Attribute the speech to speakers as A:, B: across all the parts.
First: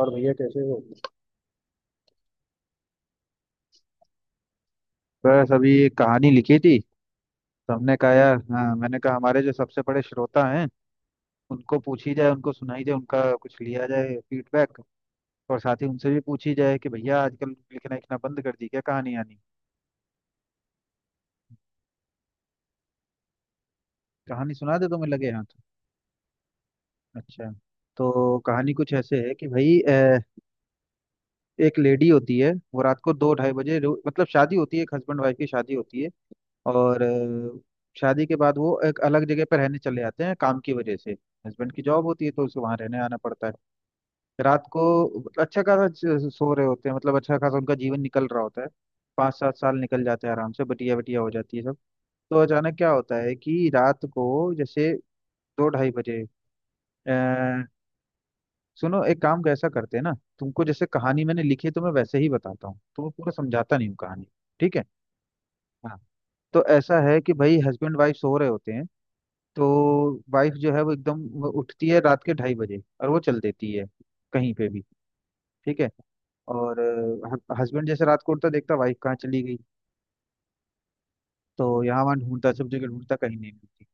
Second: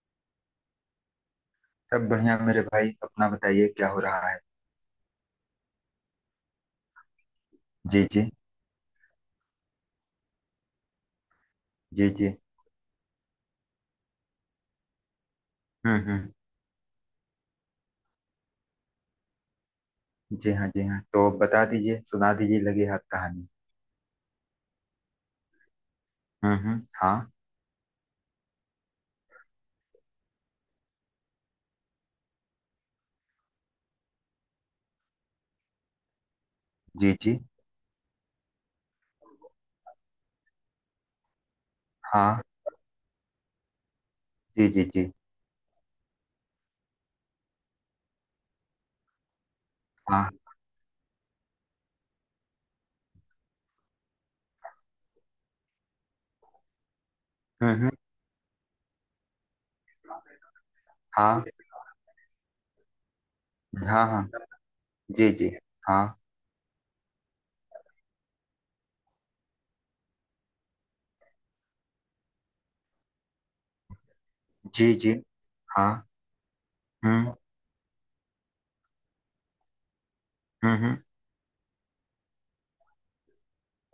A: और भैया कैसे हो?
B: सब बढ़िया मेरे भाई। अपना बताइए, क्या हो रहा है?
A: बस अभी एक कहानी लिखी थी। तो हमने
B: जी
A: कहा
B: जी।
A: यार, हाँ, मैंने कहा हमारे जो सबसे बड़े श्रोता हैं उनको
B: जी
A: पूछी
B: जी।
A: जाए, उनको सुनाई जाए, उनका कुछ लिया जाए फीडबैक। और साथ ही उनसे भी
B: हम्म।
A: पूछी जाए कि भैया आजकल लिखना लिखना बंद कर दी क्या, कहानी आनी।
B: जी हाँ, जी हाँ। तो बता दीजिए, सुना दीजिए लगे हाथ कहानी।
A: कहानी सुना दे, तुम्हें लगे हाथ।
B: हम्म, हाँ।
A: अच्छा। तो कहानी कुछ ऐसे है कि भाई, एक लेडी होती है, वो रात को दो ढाई बजे मतलब शादी होती है, एक हस्बैंड वाइफ की शादी होती है। और
B: जी जी।
A: शादी के बाद वो एक अलग जगह पर रहने चले जाते हैं काम की वजह से। हस्बैंड की जॉब होती है
B: हाँ।
A: तो उसे वहां रहने आना पड़ता है। रात
B: जी
A: को
B: जी जी।
A: मतलब अच्छा खासा सो रहे होते हैं, मतलब अच्छा खासा उनका जीवन निकल रहा होता है। पाँच सात साल निकल जाते
B: हाँ।
A: हैं आराम से, बटिया बटिया हो जाती है सब। तो अचानक क्या होता है कि रात को, जैसे, दो ढाई बजे अ,
B: हम्म।
A: सुनो, एक काम कैसा करते हैं ना। तुमको, जैसे कहानी मैंने
B: हाँ
A: लिखी है तो मैं वैसे ही बताता हूँ, तो पूरा समझाता नहीं हूँ
B: हाँ।
A: कहानी।
B: हाँ।
A: ठीक है।
B: जी जी।
A: हाँ।
B: हाँ।
A: तो ऐसा है कि भाई हस्बैंड वाइफ सो रहे होते हैं। तो वाइफ जो है वो एकदम वो उठती है रात के ढाई बजे और वो चल देती है कहीं पे भी।
B: जी जी।
A: ठीक
B: हाँ।
A: है। और
B: हम्म
A: हस्बैंड जैसे रात को उठता, देखता वाइफ कहाँ चली गई।
B: हम्म।
A: तो यहाँ वहाँ ढूंढता, सब जगह ढूंढता, कहीं नहीं मिलती।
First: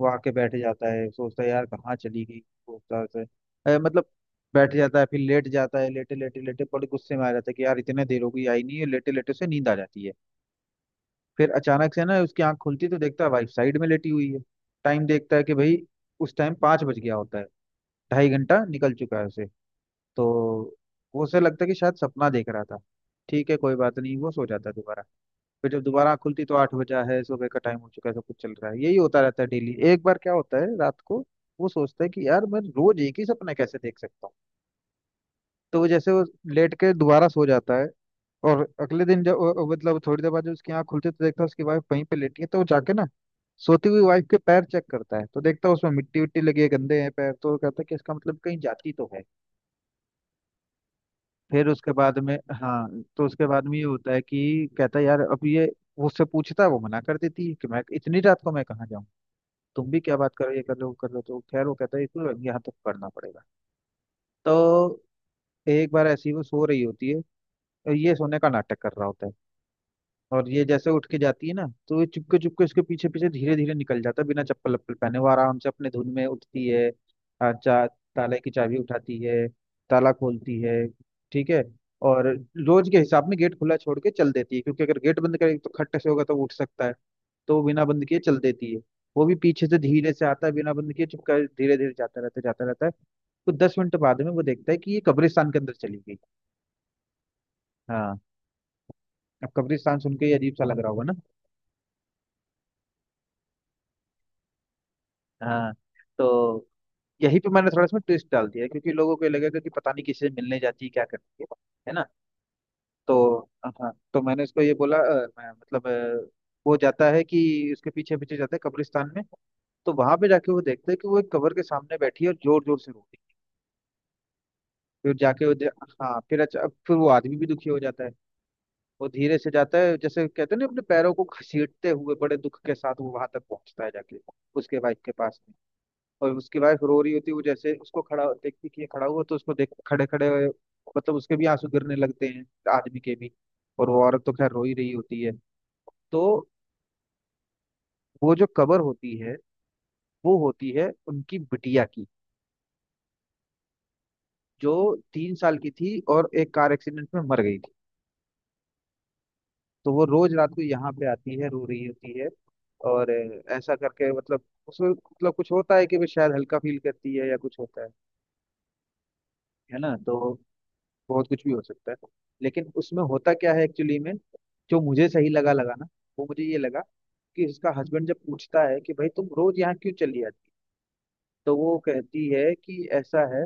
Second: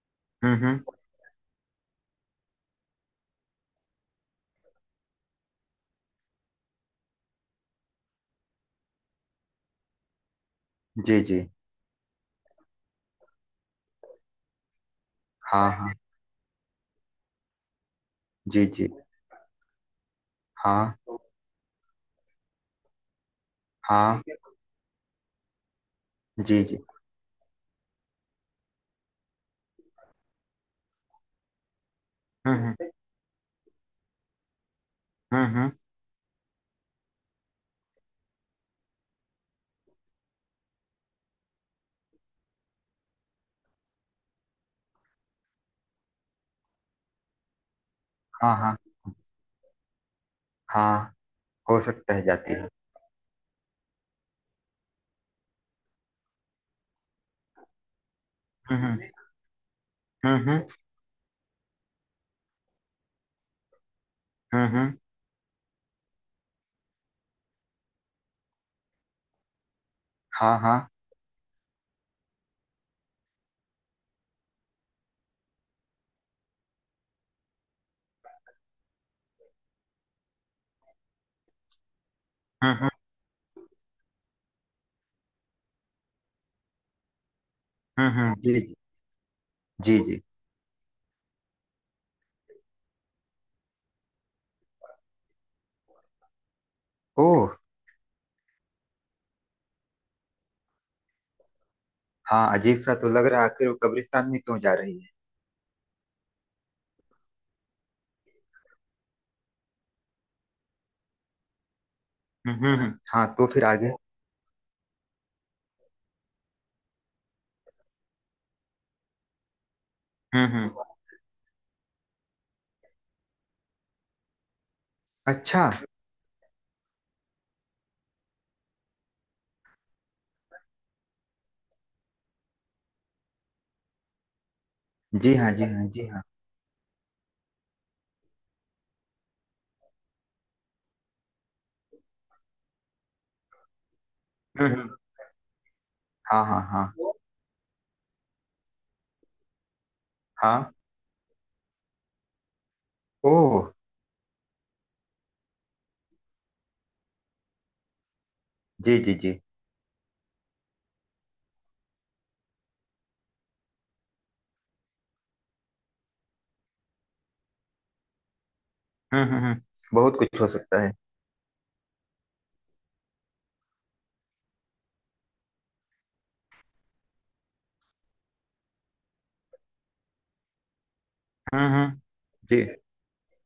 A: वो आके बैठ जाता
B: हम्म।
A: है, सोचता है यार कहाँ चली गई, सोचता है मतलब, बैठ जाता है, फिर लेट जाता है। लेटे लेटे लेटे बड़े गुस्से में आ जाता है कि यार इतने देर हो गई, आई नहीं है। लेटे लेटे उसे नींद आ जाती है।
B: जी जी।
A: फिर अचानक से ना उसकी आंख खुलती है तो देखता है वाइफ साइड में लेटी हुई है। टाइम देखता है कि
B: हाँ
A: भाई
B: हाँ।
A: उस टाइम पाँच बज गया होता है। ढाई घंटा
B: जी जी।
A: निकल चुका है उसे। तो
B: हाँ
A: वो, उसे लगता है कि शायद सपना देख रहा था। ठीक है, कोई बात नहीं,
B: हाँ।
A: वो सो जाता है दोबारा। फिर जब दोबारा आँख खुलती तो
B: जी
A: आठ
B: जी।
A: बजा है, सुबह का टाइम हो चुका है, सब कुछ चल रहा है। यही होता रहता है डेली, एक बार क्या होता है रात को। वो सोचता है कि यार मैं
B: हम्म।
A: रोज एक ही सपना कैसे देख सकता हूँ।
B: हम्म।
A: तो वो, जैसे वो लेट के दोबारा सो जाता है। और अगले दिन जब मतलब थोड़ी देर बाद जब उसकी आँख खुलती है तो देखता है उसकी वाइफ वहीं पे लेटी है। तो वो जाके ना सोती हुई वाइफ के पैर चेक करता है, तो देखता है उसमें मिट्टी विट्टी लगी है, गंदे हैं पैर। तो वो कहता है कि इसका मतलब
B: हाँ
A: कहीं
B: हाँ।
A: जाती तो है।
B: हाँ,
A: फिर
B: हो
A: उसके
B: सकता
A: बाद
B: है
A: में,
B: जाती है।
A: हाँ, तो उसके बाद में ये होता है कि कहता है यार अब ये, वो उससे पूछता है। वो मना कर देती है कि मैं इतनी रात को मैं कहाँ
B: हम्म।
A: जाऊँ, तुम भी क्या बात कर रहे हो,
B: हम्म।
A: ये कर लो वो कर लो। तो खैर वो कहता है इसको यहाँ तक करना पड़ेगा। तो
B: हम्म।
A: एक बार ऐसी वो सो रही होती है और ये सोने का नाटक कर रहा होता है। और
B: हाँ
A: ये
B: हाँ।
A: जैसे उठ के जाती है ना, तो ये चुपके चुपके उसके पीछे पीछे धीरे धीरे निकल जाता है बिना चप्पल वप्पल पहने। वो आराम से अपने धुन में उठती है, आ, चा ताले की चाबी उठाती है, ताला खोलती है। ठीक है। और रोज
B: हम्म।
A: के हिसाब में गेट खुला छोड़ के चल देती है, क्योंकि अगर गेट बंद करेगी तो खट से होगा तो वो उठ सकता है। तो वो बिना बंद किए चल
B: जी
A: देती
B: जी।
A: है। वो भी पीछे से
B: जी
A: धीरे
B: जी।
A: से आता है बिना बंद किए चुपका, धीरे धीरे जाता रहता है। तो 10 मिनट बाद में वो देखता है कि ये कब्रिस्तान के अंदर चली गई।
B: ओह।
A: हाँ। अब कब्रिस्तान सुन के ये अजीब सा लग रहा होगा ना।
B: हाँ, अजीब सा तो लग रहा है। आखिर वो कब्रिस्तान में क्यों जा रही है?
A: हाँ। तो यही पे मैंने थोड़ा इसमें ट्विस्ट डाल दिया है, क्योंकि लोगों को ये लगेगा कि पता नहीं किसी से मिलने जाती है, क्या करती है। है ना।
B: हम्म। हाँ,
A: तो
B: तो फिर आगे?
A: हाँ, तो मैंने उसको ये बोला मतलब वो जाता है कि उसके पीछे पीछे जाता है कब्रिस्तान में। तो वहां पे जाके वो
B: हम्म।
A: देखता है कि वो एक कब्र के सामने बैठी है और जोर जोर से रो रही है। फिर जाके वो
B: अच्छा।
A: हाँ, फिर अच्छा, फिर वो आदमी भी दुखी हो जाता है। वो धीरे से जाता है, जैसे कहते हैं ना अपने पैरों को घसीटते हुए बड़े दुख के साथ, वो वहां तक पहुंचता है जाके उसके वाइफ के
B: जी
A: पास।
B: हाँ, जी हाँ, जी हाँ।
A: और उसकी वाइफ रो रही होती है। वो जैसे उसको खड़ा देखती कि ये खड़ा हुआ, तो उसको देख खड़े खड़े मतलब उसके भी आंसू गिरने लगते हैं, आदमी के भी। और वो औरत तो खैर रो ही रही
B: हम्म।
A: होती है।
B: हाँ
A: तो
B: हाँ हाँ।
A: वो जो कबर होती है वो होती
B: हाँ।
A: है उनकी बिटिया की,
B: ओह।
A: जो 3 साल की थी और एक कार एक्सीडेंट में मर गई थी।
B: जी जी जी।
A: तो वो रोज रात को यहाँ पे आती है, रो रही होती है। और ऐसा करके मतलब उसमें मतलब कुछ होता है कि वो शायद हल्का फील करती है, या कुछ होता है।
B: हम्म।
A: है ना। तो
B: बहुत कुछ हो सकता है।
A: बहुत कुछ भी हो सकता है। लेकिन उसमें होता क्या है एक्चुअली में, जो मुझे सही लगा लगा ना, वो मुझे ये लगा कि उसका हस्बैंड जब पूछता है कि भाई तुम रोज यहाँ क्यों चली आती, तो वो
B: हम्म।
A: कहती है
B: जी।
A: कि ऐसा है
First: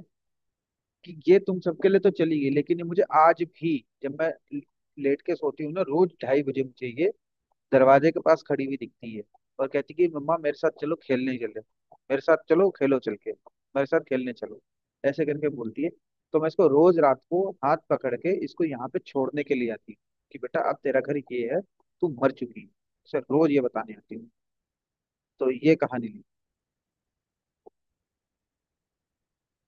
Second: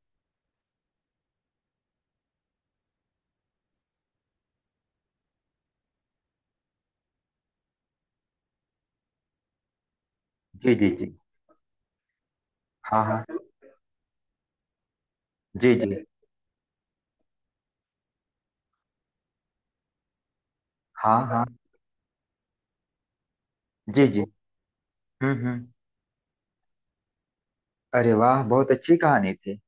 A: कि ये तुम सबके लिए तो चली गई, लेकिन ये मुझे आज भी, जब मैं लेट के सोती हूँ ना रोज ढाई बजे, मुझे ये दरवाजे के पास खड़ी हुई दिखती है। और कहती कि मम्मा मेरे
B: जी
A: साथ
B: जी
A: चलो
B: जी।
A: खेलने चले, मेरे साथ चलो खेलो,
B: हाँ
A: चल
B: हाँ।
A: के मेरे साथ खेलने चलो, ऐसे करके
B: जी
A: बोलती है।
B: जी।
A: तो मैं इसको रोज रात को हाथ पकड़ के इसको यहाँ पे छोड़ने के लिए आती हूँ कि बेटा अब तेरा घर
B: हाँ हाँ।
A: ये है, तू मर चुकी है, सर रोज ये बताने
B: जी
A: आती
B: जी।
A: हूँ। तो
B: हम्म।
A: ये कहानी ली।
B: अरे वाह, बहुत अच्छी कहानी थी।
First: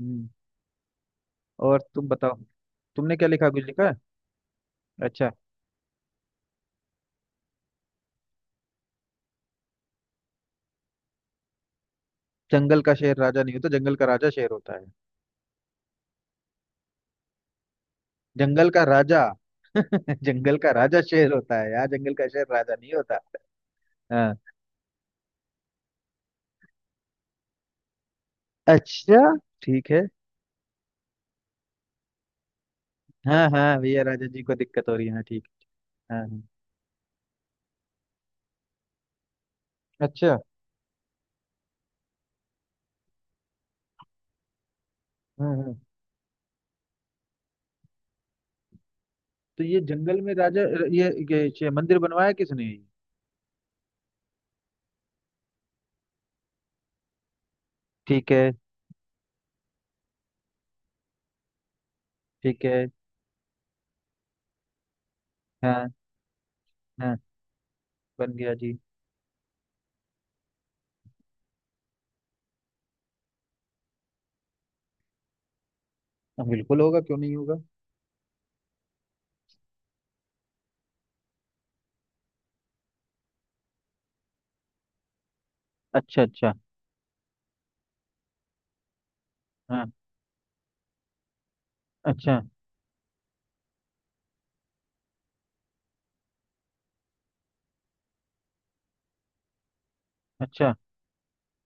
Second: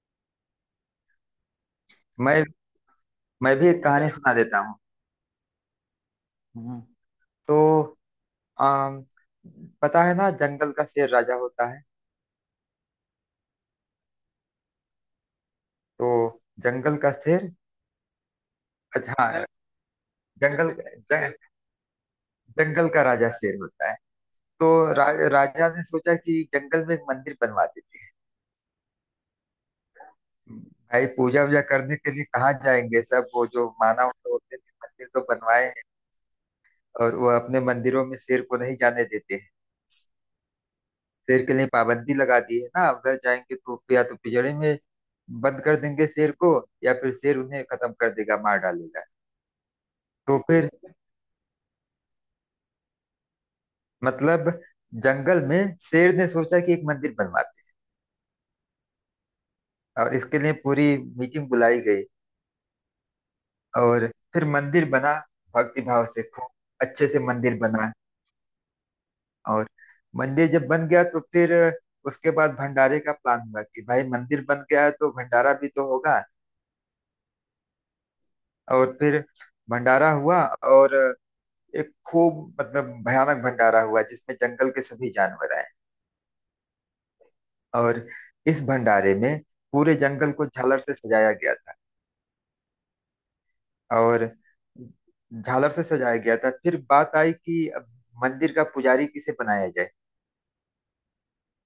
A: हम्म, और तुम बताओ,
B: मैं
A: तुमने क्या लिखा,
B: मैं
A: कुछ
B: भी एक
A: लिखा है।
B: कहानी सुना देता हूँ।
A: अच्छा।
B: हम्म। तो आम, पता है ना जंगल का शेर राजा होता है।
A: जंगल का शेर राजा नहीं होता, जंगल का राजा शेर होता है।
B: तो जंगल का शेर।
A: जंगल का राजा।
B: अच्छा।
A: जंगल का
B: जंगल,
A: राजा
B: जं,
A: शेर होता है यार, जंगल का शेर राजा
B: जंगल
A: नहीं
B: का
A: होता।
B: राजा शेर होता है। तो राजा ने सोचा कि जंगल में एक मंदिर बनवा देते
A: अच्छा, ठीक है।
B: हैं। भाई, पूजा वूजा करने के लिए कहाँ जाएंगे सब? वो
A: हाँ
B: जो
A: हाँ, भैया
B: मानव
A: राजा जी को
B: होते हैं
A: दिक्कत हो रही
B: मंदिर
A: है,
B: तो
A: हाँ ठीक।
B: बनवाए हैं,
A: हाँ हाँ।
B: और वो अपने मंदिरों में शेर को नहीं जाने देते हैं।
A: अच्छा।
B: शेर के लिए पाबंदी लगा दी है ना, उधर जाएंगे तो या तो पिंजरे में बंद
A: हम्म।
B: कर देंगे शेर को, या फिर शेर उन्हें खत्म कर देगा, मार डालेगा।
A: तो ये जंगल में
B: तो
A: राजा
B: फिर
A: ये मंदिर बनवाया किसने।
B: मतलब जंगल में शेर ने सोचा कि एक मंदिर बनवाते
A: ठीक है।
B: हैं। और इसके लिए पूरी मीटिंग बुलाई गई,
A: ठीक है।
B: और फिर मंदिर बना,
A: हाँ
B: भक्तिभाव से खूब अच्छे
A: हाँ।
B: से मंदिर बना।
A: बन गया जी।
B: और मंदिर जब बन गया तो फिर उसके बाद भंडारे का प्लान हुआ कि भाई, मंदिर बन गया है तो भंडारा भी तो होगा।
A: हाँ, बिल्कुल होगा, क्यों नहीं होगा।
B: और फिर भंडारा हुआ, और एक खूब मतलब भयानक भंडारा हुआ जिसमें जंगल के सभी जानवर आए।
A: अच्छा अच्छा।
B: और इस भंडारे में
A: हाँ।
B: पूरे जंगल को झालर से सजाया गया था,
A: अच्छा
B: और झालर से सजाया गया था। फिर बात आई कि अब मंदिर का पुजारी किसे बनाया जाए।
A: अच्छा।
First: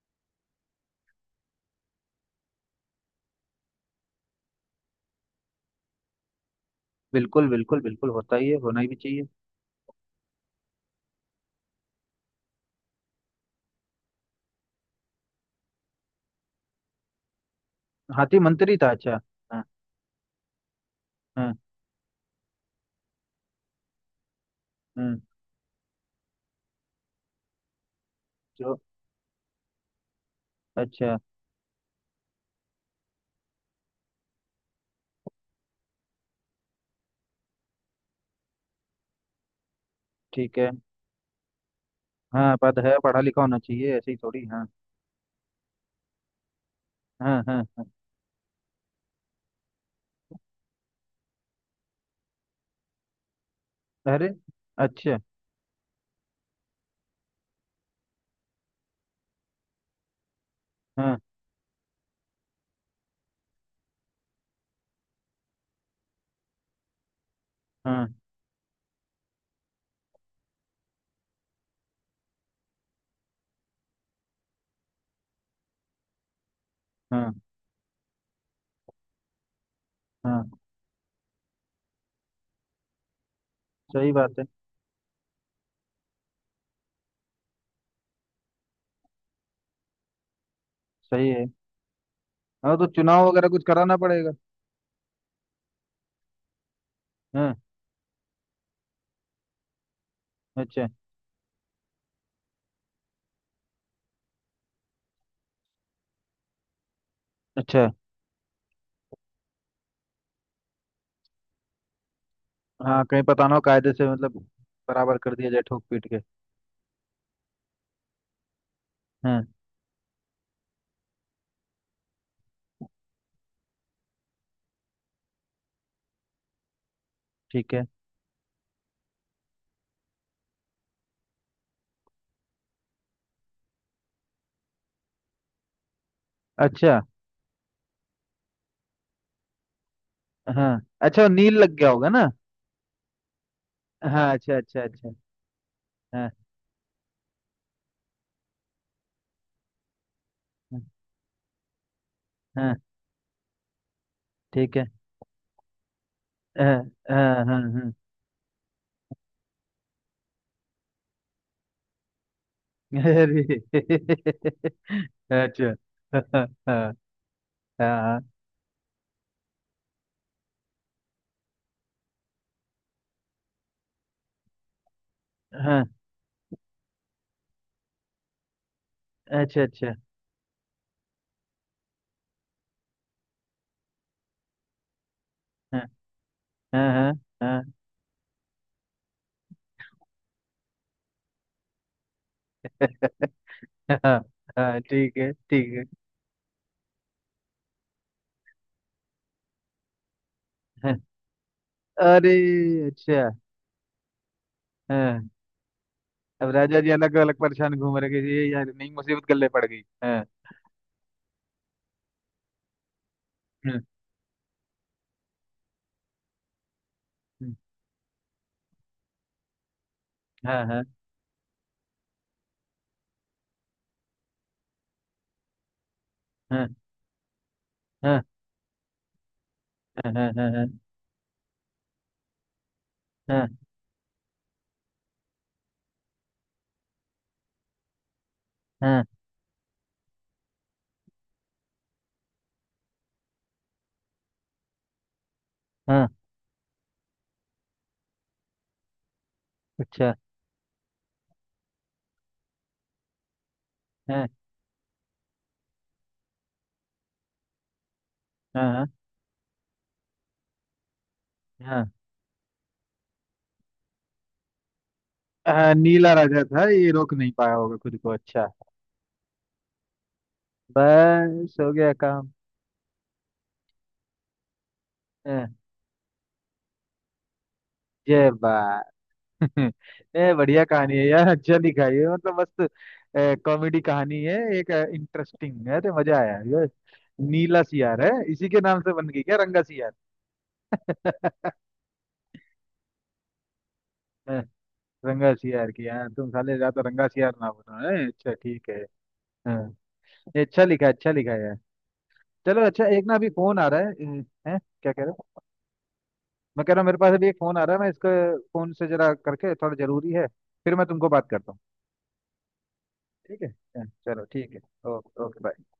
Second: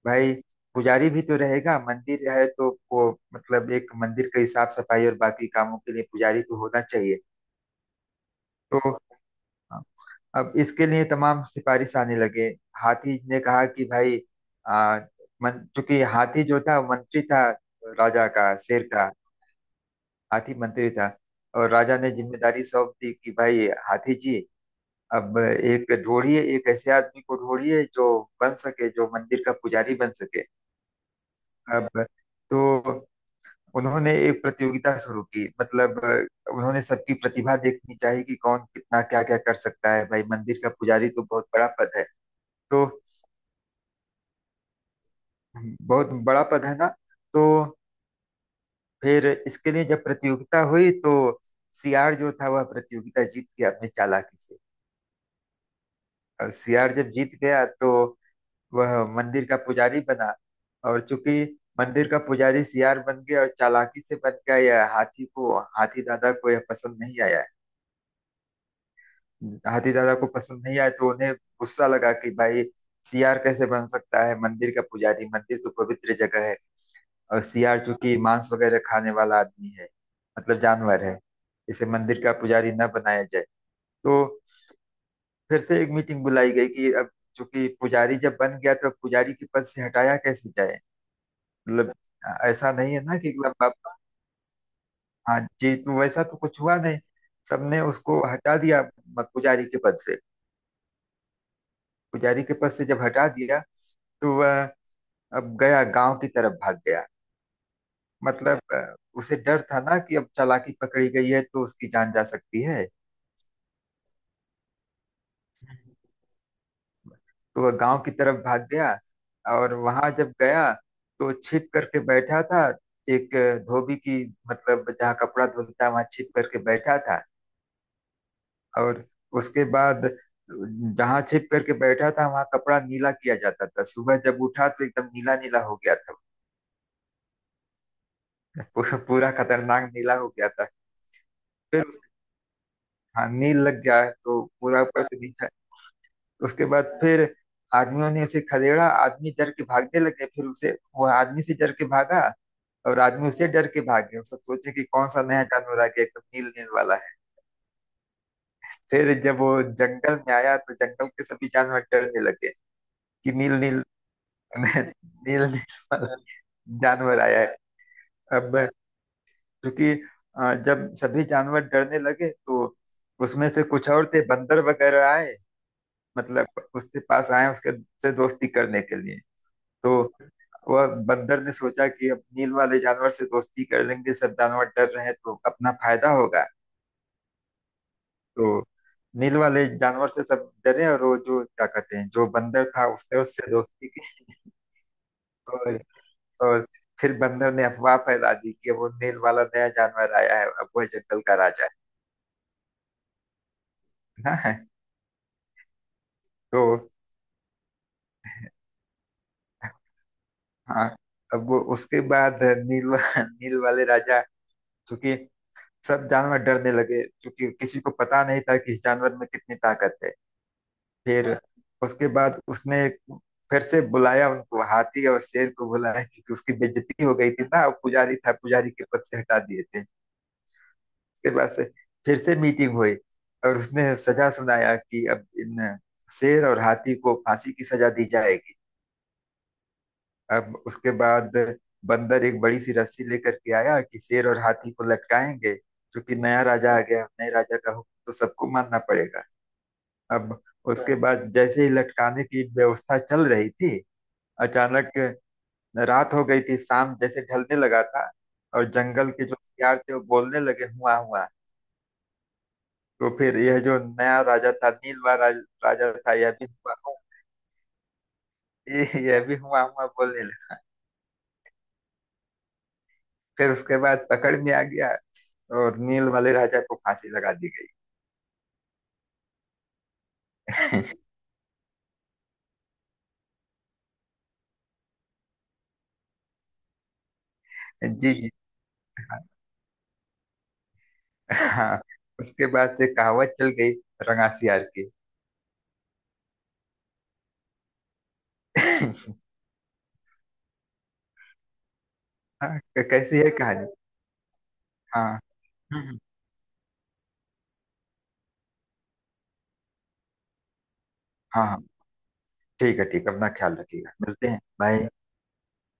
B: भाई, पुजारी भी तो रहेगा, मंदिर है तो वो मतलब एक मंदिर की साफ सफाई और बाकी कामों के लिए पुजारी तो होना चाहिए।
A: बिल्कुल बिल्कुल बिल्कुल होता ही है, होना
B: तो
A: ही भी चाहिए।
B: अब इसके लिए तमाम सिफारिश आने लगे। हाथी ने कहा कि भाई, आ, मन, चूंकि हाथी जो था वो मंत्री था, राजा
A: हाथी
B: का,
A: मंत्री
B: शेर
A: था,
B: का।
A: अच्छा। हाँ।
B: हाथी मंत्री था।
A: हाँ
B: और राजा ने जिम्मेदारी सौंप दी कि भाई हाथी जी,
A: हाँ।
B: अब एक ढूंढिए, एक ऐसे आदमी को ढूंढिए जो बन
A: जो,
B: सके, जो मंदिर का पुजारी बन सके।
A: अच्छा।
B: अब तो उन्होंने एक प्रतियोगिता शुरू की। मतलब उन्होंने सबकी प्रतिभा देखनी चाहिए कि कौन कितना क्या क्या कर सकता है। भाई,
A: ठीक
B: मंदिर का
A: है।
B: पुजारी तो बहुत बड़ा पद है,
A: हाँ, पद
B: तो
A: है, पढ़ा लिखा होना चाहिए ऐसे ही थोड़ी, हाँ।
B: बहुत बड़ा पद है ना।
A: हाँ
B: तो
A: हाँ हाँ।
B: फिर इसके लिए जब प्रतियोगिता हुई तो सियार जो था वह प्रतियोगिता जीत गया अपनी
A: अरे,
B: चालाकी से।
A: अच्छा।
B: और सियार जब जीत गया तो वह मंदिर का पुजारी बना। और
A: हाँ।
B: चूंकि मंदिर का पुजारी सियार बन गया और चालाकी से बन गया, यह हाथी को, हाथी दादा को यह पसंद नहीं आया।
A: हाँ
B: हाथी दादा को पसंद नहीं आया तो उन्हें गुस्सा लगा कि भाई, सियार कैसे बन सकता है मंदिर का पुजारी, मंदिर तो पवित्र जगह है।
A: हाँ
B: और सियार चूंकि मांस वगैरह खाने वाला आदमी है,
A: हाँ।
B: मतलब जानवर है, इसे मंदिर का पुजारी न बनाया जाए।
A: सही
B: तो
A: बात है।
B: फिर से एक मीटिंग बुलाई गई कि अब चूंकि पुजारी जब बन गया तो पुजारी के पद से हटाया कैसे जाए।
A: सही है।
B: मतलब, ऐसा
A: हाँ, तो
B: नहीं है ना
A: चुनाव
B: कि
A: वगैरह कुछ
B: मतलब आप,
A: कराना पड़ेगा।
B: हाँ जी, तो वैसा तो कुछ हुआ नहीं।
A: हाँ।
B: सबने उसको हटा दिया, पुजारी के पद से।
A: अच्छा
B: पुजारी के पद से जब हटा दिया तो वह अब गया, गांव की तरफ भाग गया।
A: अच्छा।
B: मतलब उसे डर था ना कि अब चालाकी पकड़ी गई है तो उसकी जान जा सकती है।
A: हाँ, कहीं पता ना हो कायदे से, मतलब बराबर कर दिया जाए ठोक पीट के।
B: तो वह गांव की तरफ भाग गया,
A: हाँ।
B: और वहां जब गया तो छिप करके बैठा था एक धोबी की, मतलब जहाँ कपड़ा धुलता है वहां छिप करके बैठा था।
A: ठीक है।
B: और उसके बाद, जहां छिप करके बैठा था वहां कपड़ा नीला किया जाता था, सुबह जब उठा तो एकदम नीला नीला हो गया था।
A: अच्छा।
B: पूरा पूरा खतरनाक नीला हो गया था।
A: हाँ, अच्छा, वो नील लग
B: फिर
A: गया
B: उस-
A: होगा ना।
B: हाँ, नील लग गया है
A: हाँ,
B: तो
A: अच्छा अच्छा
B: पूरा ऊपर
A: अच्छा।
B: से नीचे।
A: हाँ
B: उसके बाद फिर आदमियों ने उसे खदेड़ा, आदमी डर के भागने लगे, फिर उसे,
A: हाँ
B: वो आदमी से डर के भागा।
A: हाँ,
B: और आदमी उससे डर के भाग गया, सब सोचे
A: ठीक
B: कि
A: है।
B: कौन सा नया जानवर आ गया, एकदम नील नील
A: हाँ
B: वाला है।
A: हाँ हाँ हाँ।
B: फिर जब वो जंगल में आया तो जंगल के सभी जानवर डरने लगे कि
A: अरे
B: नील नील, मैं, नील नील
A: अच्छा।
B: वाला
A: हाँ हाँ
B: जानवर आया है।
A: हाँ
B: अब, क्योंकि जब सभी जानवर डरने लगे तो उसमें से कुछ और थे, बंदर वगैरह आए,
A: हाँ,
B: मतलब उसके पास आए उसके से दोस्ती करने के लिए।
A: अच्छा अच्छा।
B: तो वह बंदर ने सोचा कि अब नील वाले जानवर से दोस्ती कर लेंगे, सब जानवर डर रहे हैं तो अपना
A: हाँ
B: फायदा होगा।
A: हाँ हाँ
B: तो नील वाले जानवर से सब डरे, और वो जो क्या कहते हैं जो
A: हाँ।
B: बंदर था उसने उससे दोस्ती की।
A: हाँ हाँ, ठीक है
B: और
A: ठीक
B: और फिर बंदर ने अफवाह फैला दी कि वो नील वाला नया जानवर आया है, अब वह
A: है।
B: जंगल का राजा है
A: अरे, अच्छा।
B: ना।
A: हाँ। अब
B: तो
A: राजा जी अलग अलग परेशान घूम रहे हैं कि ये यार नई मुसीबत गले पड़ गई, हाँ।
B: हाँ, अब वो उसके बाद, नील वा- नील
A: हम्म।
B: वाले राजा, क्योंकि सब जानवर डरने लगे, क्योंकि
A: हम्म।
B: किसी को पता नहीं था कि इस जानवर में कितनी ताकत है।
A: हाँ हाँ
B: फिर उसके बाद उसने फिर से बुलाया उनको, हाथी और शेर को बुलाया, क्योंकि उसकी
A: हाँ
B: बेइज्जती हो गई थी ना, पुजारी
A: हाँ
B: था, पुजारी के पद से हटा दिए थे।
A: हाँ। हाँ हाँ हाँ
B: उसके बाद से फिर से मीटिंग हुई,
A: हाँ
B: और उसने सजा सुनाया कि अब इन शेर और हाथी को फांसी की सजा दी जाएगी।
A: हाँ।
B: अब उसके बाद बंदर एक बड़ी सी रस्सी लेकर के आया कि शेर और हाथी को लटकाएंगे,
A: हाँ,
B: क्योंकि नया राजा आ गया, नए राजा का हुक्म तो सबको मानना पड़ेगा।
A: अच्छा।
B: अब उसके, हाँ, बाद जैसे ही लटकाने की व्यवस्था चल रही थी,
A: हाँ
B: अचानक रात हो गई थी, शाम जैसे ढलने लगा था, और
A: हाँ
B: जंगल के जो हथियार थे वो बोलने लगे हुआ हुआ।
A: हाँ
B: तो फिर यह जो नया राजा था, नीलवा
A: हाँ,
B: राजा
A: नीला
B: था, यह
A: राजा
B: भी
A: था,
B: हुआ
A: ये
B: हुआ,
A: रोक नहीं पाया होगा खुद को, अच्छा।
B: यह भी हुआ हुआ बोलने लगा।
A: बस हो गया काम।
B: फिर उसके बाद पकड़ में आ गया
A: हाँ।
B: और नील वाले राजा को फांसी लगा दी गई।
A: जय बा। ये बढ़िया कहानी है यार, अच्छा लिखा है ये, मतलब मस्त कॉमेडी कहानी है, एक इंटरेस्टिंग है, तो मजा आया। ये नीला सियार है,
B: जी जी।
A: इसी के नाम से बन गई क्या, रंगा सियार।
B: हाँ, उसके बाद से कहावत चल गई,
A: हाँ,
B: रंगासियार की।
A: रंगा सियार की, यार तुम साले ज्यादा रंगा सियार ना बनो, है, अच्छा ठीक है। हाँ। ये अच्छा लिखा है, अच्छा लिखा है यार।
B: हाँ,
A: चलो अच्छा, एक ना
B: कैसी
A: अभी
B: है
A: फोन
B: कहानी?
A: आ रहा है। अ, हैं, क्या कह रहे
B: हाँ।
A: हो।
B: हम्म।
A: मैं कह रहा हूँ मेरे पास अभी एक फोन आ रहा है, मैं इसको फोन से जरा करके, थोड़ा जरूरी है। फिर मैं तुमको बात
B: हाँ
A: करता हूँ।
B: हाँ। ठीक है, ठीक है, अपना
A: ठीक है,
B: ख्याल
A: हाँ,
B: रखिएगा।
A: चलो
B: मिलते हैं।
A: ठीक है।
B: बाय।
A: Okay okay bye.